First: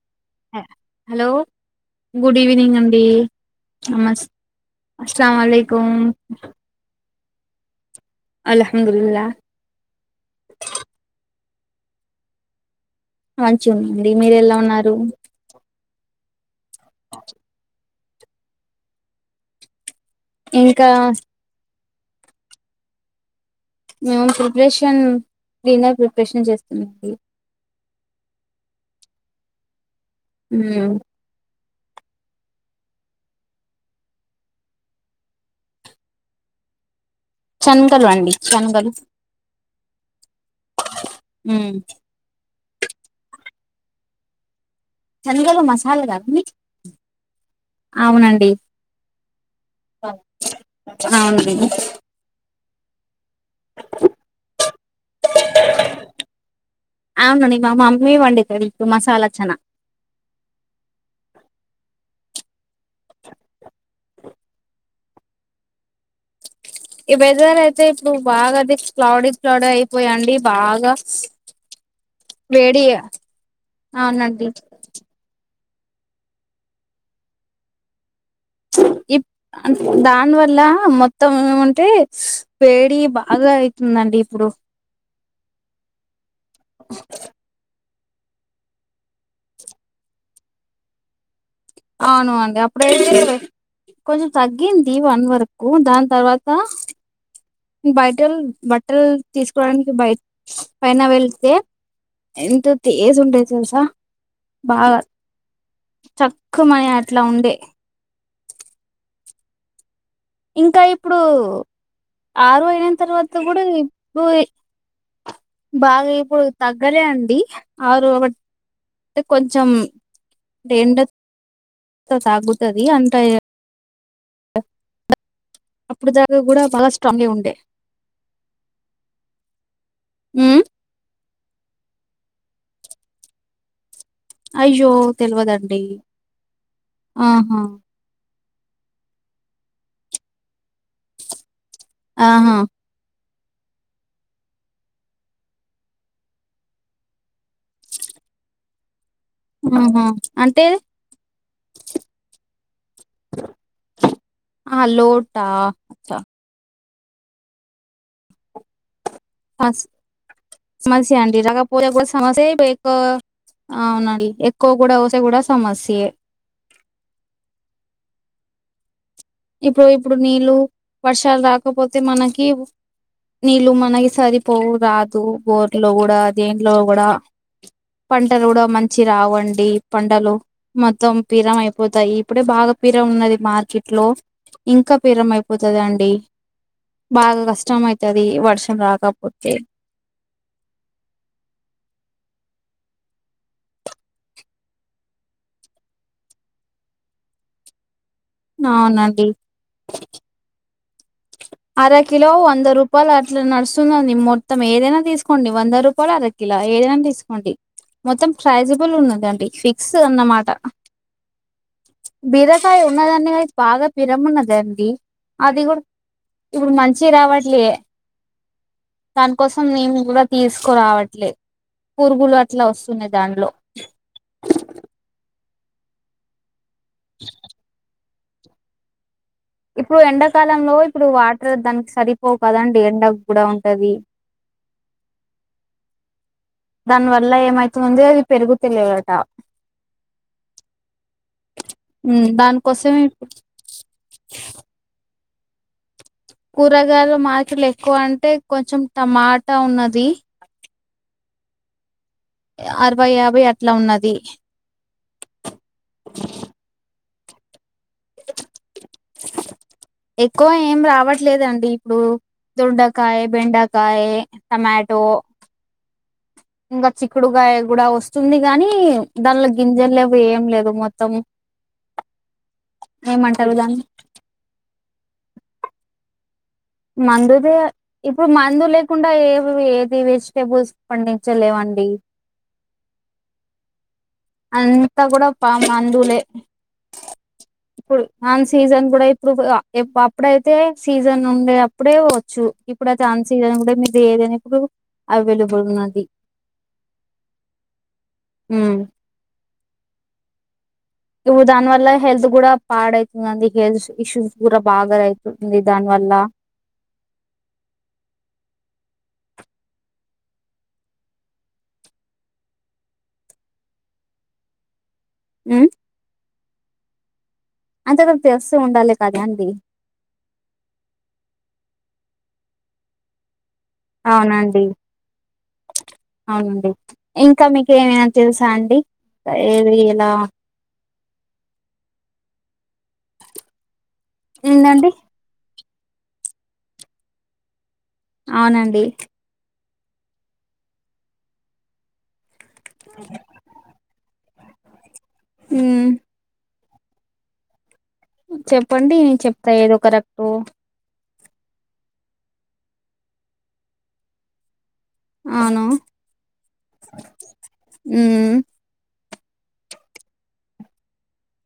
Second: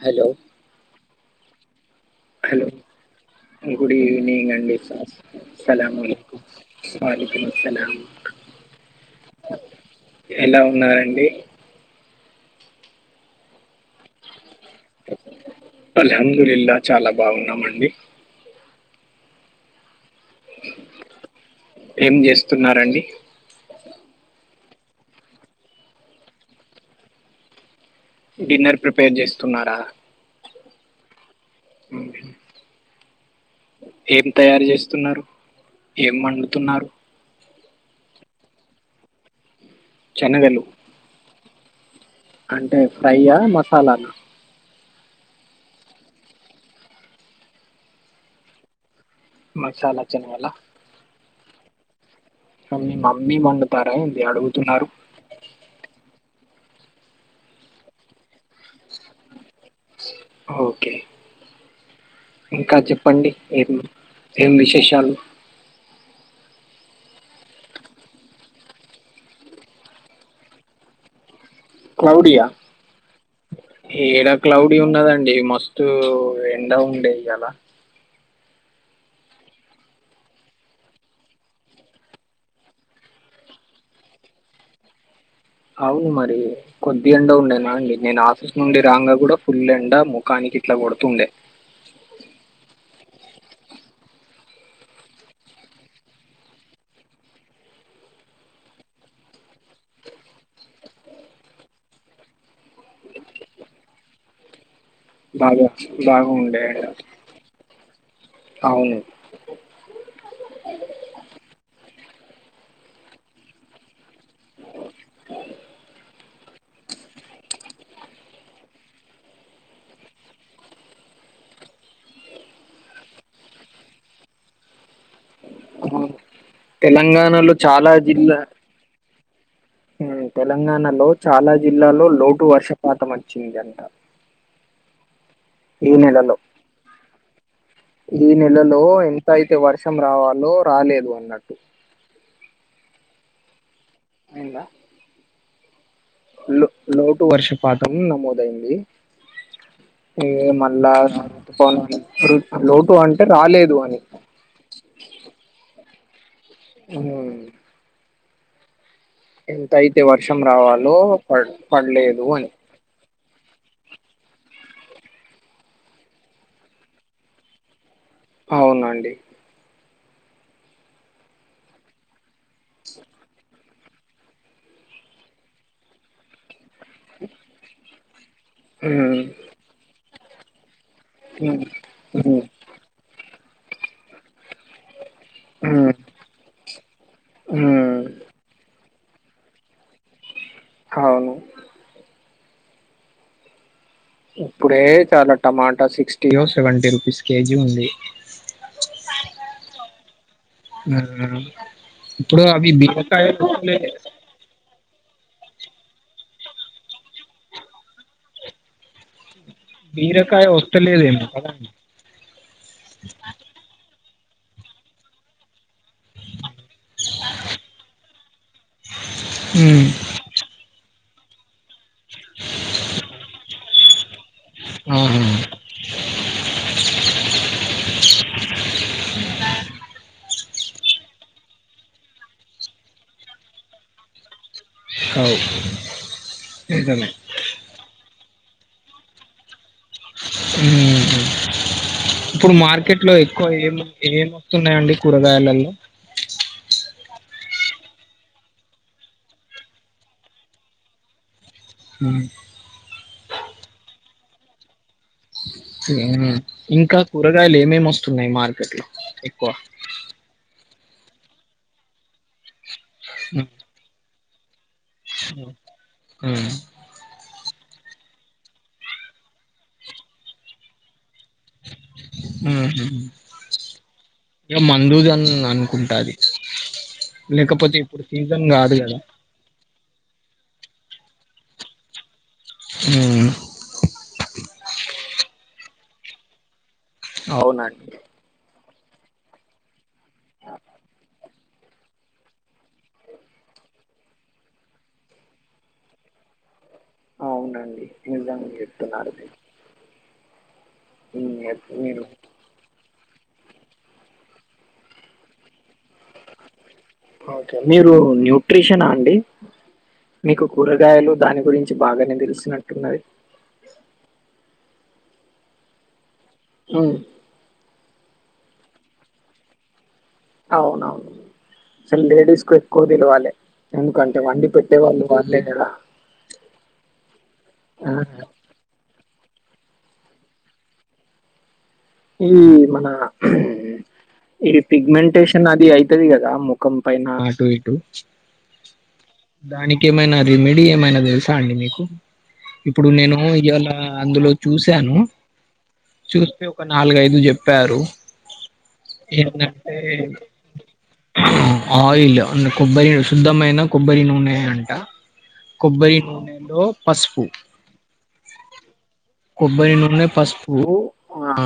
Hello hello good hello evening అండి good నమస్ evening అండి అస్సలం అలైకుం సలాం అల్హమ్దుల్లా ఎలా ఉన్నారండి మంచి ఉందండి మీరు ఎలా ఉన్నారు అందరిల్లా చాలా బాగున్నామండి ఇంకా ఏం చేస్తున్నారండి మే ప్రిపరేషన్ డిన్నర్ ప్రిపరేషన్ చేస్తున్నాండి డిన్నర్ ప్రిపేర్ చేస్తున్నారా హ అ ఏం తయారు చేస్తున్నారు ఏం వండుతున్నారు చగలు అండి చనగలు చెనగలు ఉమ్ అంటే ఫ్రైయా మసాలానా చనలు మసాలా కాద అవునండి మసాలా చెనగల అవునండి మీ మమ్మీ వొండుతారా, ఇది అడుగుతున్నారు. అవునండి, మా మమ్మీ వండితది, ఇప్పుడు మసాలా చనా ఓకే ఇంకా చెప్పండి. ఏం ఏం విశేషాలు ఈ వెదర్ అయితే, ఇప్పుడు బాగా అది క్లౌడ క్లౌడ అయిపోయిండి. బాగా క్లౌడియా వేడి ఏడా అవునండి క్లౌడీ ఉన్నదండి. మస్తు మాస్తూ, ఎండ ఉండె ఇయ్యలా ఇప్ దాని వల్ల మొత్తం, ఏమంటే వేడి బాగా గా అయితుదండి. ఇప్పుడు అవు మరి, కొద్ది ఎండ ఉండే నా అండి నేను ఆఫీస్ నుండి రాంగా కూడా, ఫుల్ ఎండ ముఖానికి ఇట్లా కొడుతుండే. అవును, అండి అప్పుడు ఏ కొంచెం తగ్గింది. వన్ వరకు, దాని తర్వాత బయట బట్టలు తీసుకోవడానికి, బయ పైన వెళ్ళితే ఎంత తేజ్ ఉంటాయి. తెలుసా బాగా వచ్చి బాగ క్కుమాయ అట్లా ఉండే అవును ఇంకా ఇప్పుడు, ఆరు అయిన తర్వాత గూడా, ఇప్పుడు బాగా ఇప్పుడు తగ్గలే అండి. ఆరు ఒక అంటే కొంచెం ఎండ తాగుతది అంట అప్పుడు అవును. దాకా గూడా, బగా స్ట్రాంగ్గా తెలంగాణలో ఉండే చాలా జిల్లా హ్మ్. తెలంగాణలో చాలా జిల్లాలో లోటు వర్షపాతం వచ్చింది. అంట అయ్యో తెలివదండి. ఈ నెలలో ఆహా ఇల్లలో, ఎంత అయితే వర్షం రావాలో, రాలేదు అన్నట్టు. ఆహా! నిన్నా లోటు వర్షపాతం నమోదయింది. ఆహా! ఏ అంటే మళ్ళా, రుతుపవణాలు లోటు అంటే రాలేదు. అని ఆ లోటా చ్చా ఉమ్ వర్షం రావాలో మంచి ప దండి పడలేదు అని అవునండి, ఎక్కువ కూడా వసే గూడా సమస్యే. అవునండి. ఇప్పుడు ఇప్పుడు నీళ్ళు వర్షాలు, రాకపోతే మనకి నీళ్ళు మనకి సరిపోవు రాదు, బోర్లో గూడా దేంట్లో గూడా పంటలు గూడా, మంచి ఉమ్, రావండి పంటలు. మొత్తం పీరం ఉమ్, అయిపోతాయి. ఇప్పుడే ఉమ్, బాగా పీరం ఉన్నది. మార్కెట్ లో ఇంకా ఉమ్, అయిపోతుందిండి. బాగా కష్టం ఉమ్, అవుతది. వర్షం రాక పోతే అవును ఇప్పుడే, చాలా టమాటా సిక్స్టీయో సెవెంటీ రూపీస్ కేజీ ఉంది. అవునండి అర కిలో ఇప్పుడు వంద అవి రూపాయల అట్ల బీరకాయలు లే- నడుస్తున్నాది. మొత్తం ఏదేనా తీసుకోండి. వంద రూపాయలు అర కిలో ఏదైనా తీసుకోండి. మొత్తం ప్రైజబుల్ ఉన్నదండి. ఫిక్స్ బీరకాయలు అన్నమాట కదా బిరకాయ, ఉన్నదాన్నిక బాగ పిరమున్నదండి. అది గూడా ఇప్పుడు మంచి రావట్లే. దానికోసం ఉమ్, మేము గూడా తీసుకురావట్లే. పురుగులు అట్లా వస్తున్నాయి. దానిలో అవును ఇప్పుడు ఎండాకాలంలో ఇప్పుడు వాటర్ దానికి సరిపోవు కదండి ఎండ కూడా ఉంటది అ దాని వల్ల ఏమైతు ఉందో అది పెరుగు తెలుగట ఉమ్ హ్మ్. ఇప్పుడు దానికోసమే మార్కెట్ లో ఇప్పుడు ఎక్కువ ఏం వస్తున్నాయండి కూరగా గాయలల్లో కూరగాయలలు మార్కెట్లో ఎక్కువ అంటే కొంచెం టమాటా ఉన్నది ఉమ్, అరవై యాభై అట్ల ఉన్నది ఉ హ్మ్ ఇంకా కూరగాయలు ఏమేమి వస్త న్నాయ్ మార్కెట్లో ఎక్కువ అవట్లేదండి ఇప్పుడు దొండకాయ బెండకాయ టమాటో ఉమ్ ఇంకా చిక్కుడుకాయ కూడా వస్తుంది గాని దానిలో గింజలు లేవు ఏం లేదు మొత్తం ఉ హ్మ్ ఏమంటారు దాన్ని ఇ మందుూజన్ అనుకుంట అది మందుది లేకపోతే ఇప్పుడు సీజన్ మందు కాదు కదా లేకుండా ఏవి ఏది వే టేబుల్స్ పండించ లేవండి ఉమ్ అంతా కూడా పా మందులే అవునండి ఇప్పుడు ఆన్ సీజన్ కూడా ఇప్పుడు అప్పుడైతే సీజన్ ఉండే అప్పుడే వచ్చు ఇప్పుడు అది అన్సీజన్ కూడా మీరు ఏదైనప్పుడు అవైలబుల్ ఉన్నది అవునండి నిజంగా ఉమ్. చెప్తున్నారు మీరు హ్మ్. ఇప్పుడు ఎప్ దాని వల్ల మీరు హెల్త్ కూడా పాడవుతుంది అందుకే హెల్త్ ఇష్యూస్ కూర బాగా అయ్తుంది దాని వల్ల ఓకే మీరు న్యూట్రిషనా అండి మీకు కూరగాయలు దాని గురించి బాగానే తెలుసినట్టున్నది ఉమ్ ఉమ్ అంతవరకు తెస్తూ ఉండాలి కదా అండి అవునవును అసల్ లేడీస్ కు ఎక్కువ తెలవాలి ఎందుకంటే వండి అవునండి పెట్టే వాళ్ళు వాల్లే కద అవునండి ఇంకా మీకు ఏమనా తెలుసా అండి ఏది ఇలా ఈ మన ఇది ఏందండి పిగ్మెంటేషన్ అది అయి ఉంటది కదా ముఖం పైన అటు ఇటు అవునండి దానికి ఏమైనా రిమిడి ఏమైన తెల్స అండి మీకు ఇప్పుడు నేను ఇవాళ అందులో చూసాను ఉమ్. చూస్తే ఒక నాలుగైదు చెప్పారు చెప్పండి చెప్తా ఏంటంటే ఏదో కరెక్ట్ ఆయిల్ కొబ్బరి శుద్ధమైన కొబ్బరి నూనె అంట అవును కొబ్బరి నూనెలో పసుపు ఉమ్ కొబ్బరి నూనె పసుపు ఆ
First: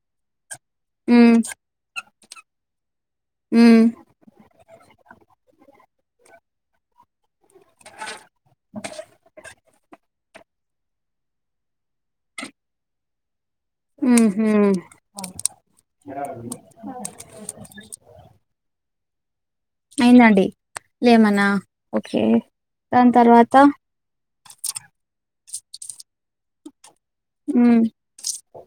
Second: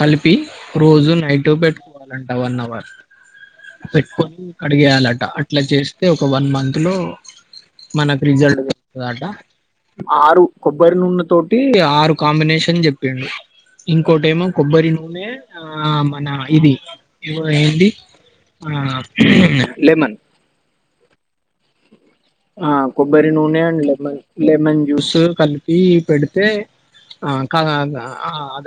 కలిపి రోజు ఉమ్ నైట్ పెట్టుకోవాలంట వన్ అవర్ ఉమ్ పెట్టుకొని కడిగేయాలట అట్లా చేస్తే ఒక వన్ మంత్ లో మనకు రిజల్ట్ వస్తుందట ఆరు కొబ్బరి నూనె తోటి ఆరు కాంబినేషన్ చెప్పిండు ఇంకోటి ఉహు ఏమో కొబ్బరి నూనె ఆ మన ఇది ఏవ ఏంది ఆ లెమన్ అయిందండి లెమన ఆ కొబ్బరి నూనె అండ్ లెమన్ లెమన్ జ్యూస్ కలిపి పెడితే ఆ క ఉమ్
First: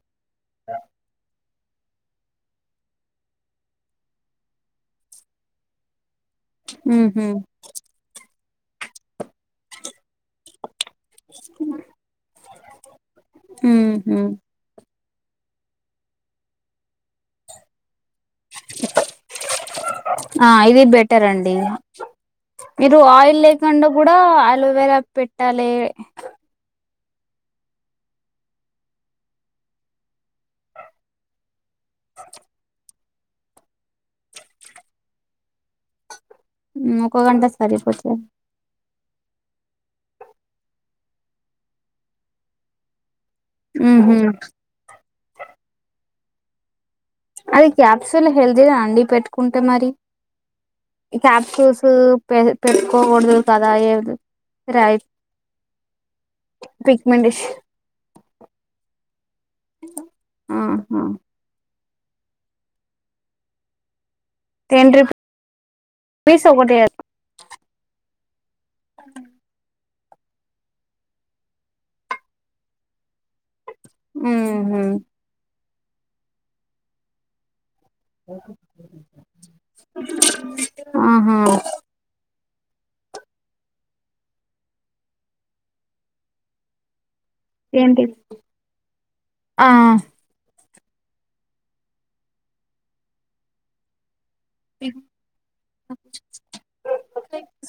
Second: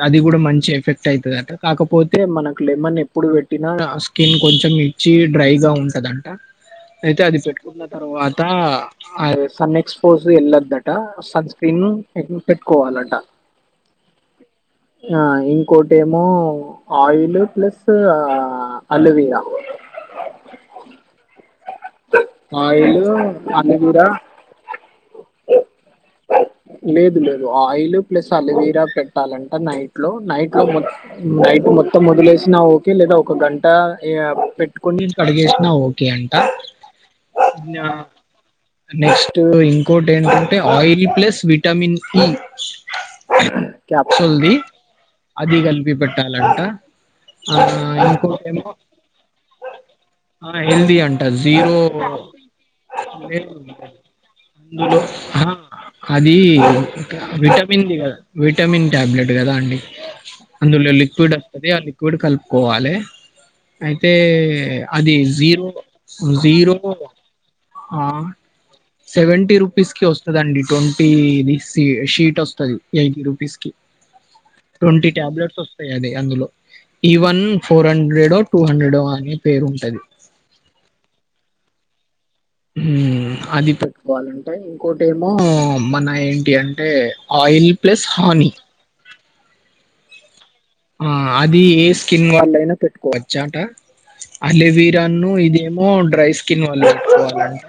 అది కూడా మంచి ఎఫెక్ట్ అయితుది అ కాకపోతే మనకు లెమన్ ఎప్పుడు పెట్టినా స్కిన్ కొంచెం ఇచ్చి డ్రైగా ఉంటదండి అయితే ఉహు అది పెట్టుకున్న తర్వాత అది సన్న ఎక్స్ ఫోస్ వెళ్ళద్దట్ సన్ స్క్రీన్ ను పెట్టుకోవాలంట ఉహు ఆ ఇంకోటి ఏమో ఆయిల్ ప్లస్ ఆ అలోవెరా ఆ ఇది బెటర్ అండి మీరు ఆయిల్ లేకుండా అలోవీరా కూడా అలోవేరా పెట్టాలే లేదు లేదు ఆయిల్ ప్లస్ అలోవీరా పెట్టాలంట నైట్ లో నైట్ లో మొ నైట్ మొత్తం మొదలేసినా ఓకే లేదా ఒక గంట పెట్టుకని కడిగేసినా ఓకే ఒక గంట సరిపోత నెక్స్ట్ ఇంకోటి ఏంటంటే ఆయిల్ ప్లస్ విటమిన్ ఇ ఉహు క్యాప్సూల్ది అది కలిపి పెట్టాలంటా అది క్యాప్సూల్ హెల్తీగా అండి పెట్టుకుంటే మరి ఆ హెల్దీ అంట జీరో క్యాప్కూస్ పె పెట్టుకోకూడదు లేదు కదా ఏ [unintelligible] అది పిగ్మెంటేషన్ విటమిన కదా విటమిన్ టాబ్లెట్ కదా అండి అందులో ఆహా లిక్విడ్ అస్తుది ఆ లిక్విడ్ కలుపుకోవాలియి ఏ టెన్ అది జీరో రూపీస్ జీరో ఒకటి ఆ సేవంటి రుపీస్ క వస్తుందిండి ట్వంటీది షీట్ వస్తుంది ఎయిటీ రూపీస్ కి ఉహు ట్వంటీ టాబ్లెట్స్ వస్తాయి అది అందులో ఈవన్ ఫోర్ హండ్రెడో టూ హండ్రెడో అనే పేరు ఉంటది ఆహా హు అది పెట్టుకోవాలంటే ఇంకోటి ఏమో మన ఏంటి అంటే ఆయిల్ ప్లస్ ఏంటి హనీ ఆ ఆ అది ఏ స్కిన్ వాళ్లయినా పెట్టుకోవచ్చాట అలవిరాను ఇదేమో డ్రై స్కిన్ వాల్ల పెట్టుకోవాలండి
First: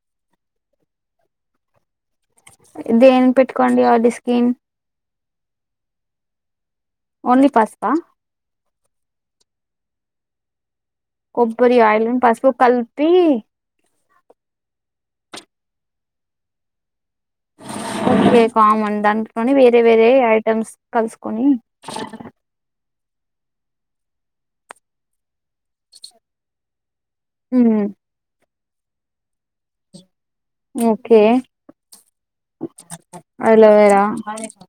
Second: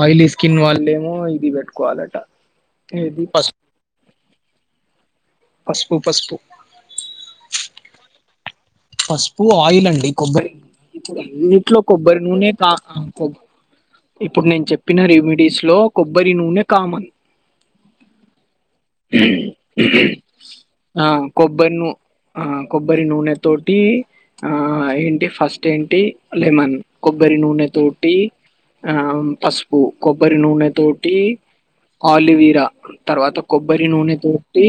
ఆయిలీ స్కిన్ వాళ్ళ ఏమో ఇది పెట్టుకోవాలటా దేని పెట్టుకోండి వాడ స్కిన్ పసుపు పసుపు ఓన్లీ పస్పా పసుపు ఆయిల్ అండి కొబ్బరి కొబ్బరి ఇట్లు ఆయిల్ కొబ్బరు పసుపు నూనె కా కలిపి కు ఇప్పుడు నేను చెప్పిన రెమిడీస్ లో కొబ్బరి నూనె కామన్ ఓకే కామన్ దాంట్లో వేరే వేరే ఐటమ్స్ కలుసుకొని కొబరి నూనె తోటి ఆ ఏంటి ఫస్ట్ ఏంటి లెమన్ కొబ్బరి నూనె మ్మ్ తూటి ఆ పసుపు కొబ్ కొబ్బరి నూనె తోటి ఓకే ఆలివీరా తర్వాత కొబ్బరి అలోవేరా నూనె తోటి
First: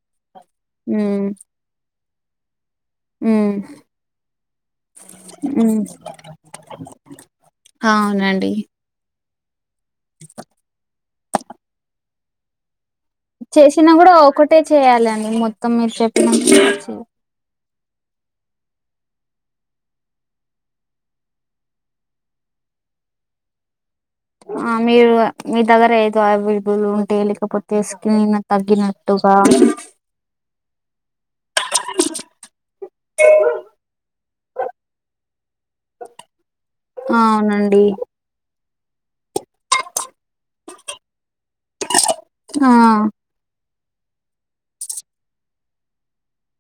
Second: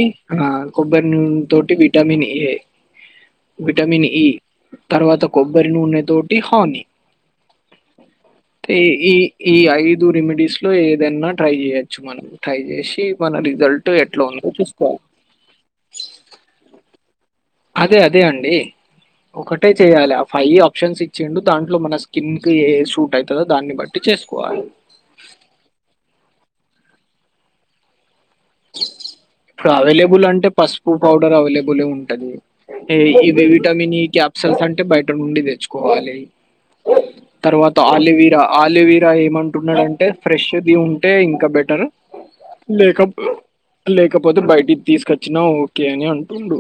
కొబ్బరి మ్మ్ నూన తోటి విటమిన్ ఏ మ్మ్ విటమిన్ ఈ తర్వాత కొబ్బరి మ్మ్ నూనె తోటి హాని అవునండి ఈ ఈ ఈ ఐదు రెమెడీస్ లో ఏదన్నా ట్రై చేయచ్చు మనం ట్రై చేసి మన రిజల్ట్ చిన్న కూడా ఎట్లా ఉందో ఒకటే చూసుకోవాలి చేయ్యాలండి మొత్తం మీరు చెప్పిన అదే అదే అండి ఒకటే చెయాలి ఆ ఫైవ్ ఆప్షన్స్ ఇచ్చిండు దాంట్లో మన స్కిన్ క ఏ షూట్ అవుతుందో దాన్ని బట్టి చేసుకోవాలి. ఆ మీరు మీ దగ్గర ఏదో అవబులు ఉంటే లేకపోతే స్కిన్ తగ్గినట్టుగా అవైలబుల్ అంటే పసుపు పౌడర్ అవైలబులే ఉంటది ఇ విటమిన్ ఈ క్యాప్సల్స్ అంటే బయట నుండి తెచ్చుకోవాలి తర్వాత అవునండి ఆలివిరా ఆలోవిరా ఏమంటున్నాడంటే ఫ్రెష్ది ఉంటే ఇంకా బెటర్ ఆ లేక లేకపోతే బయటికి తీసుకొచ్చినా ఓకే అని అంటుడు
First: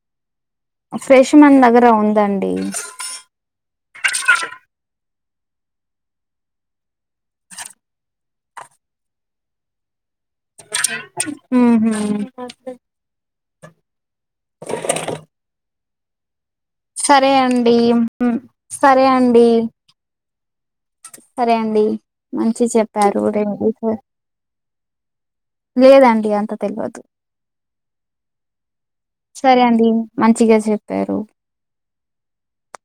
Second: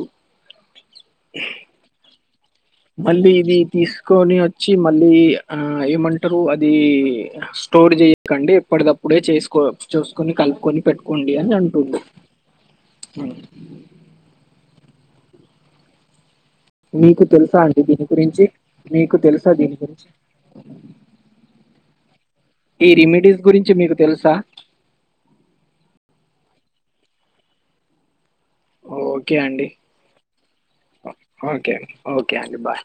ఫ్రెష్ మండ్ దగ్గర ఉందండి కని వచ్చి మళ్ళీ ఆ ఏమంటారు అది స్టోర్ చెయకండి ఎప్పటిదప్పు ఇప్పుడే చేసుకో చూసుకొని కలుపుకొని పెట్టుకోండి అని మ్మ్ అంటుంది హ్మ్ మీకు తెలుసా అండి దీని గురించి సరే మీకు అండి తెలుసా దీని గురించి సరే అండి మంచి ఈ చెప్పారు రెమెడీస్ ర గురించి స మీకు తెలుసా లేదండి అంత తెలియదు ఓకే సరే అండి మంచిగా చెప్పారు ఓకే ఓకే అడి బాయ్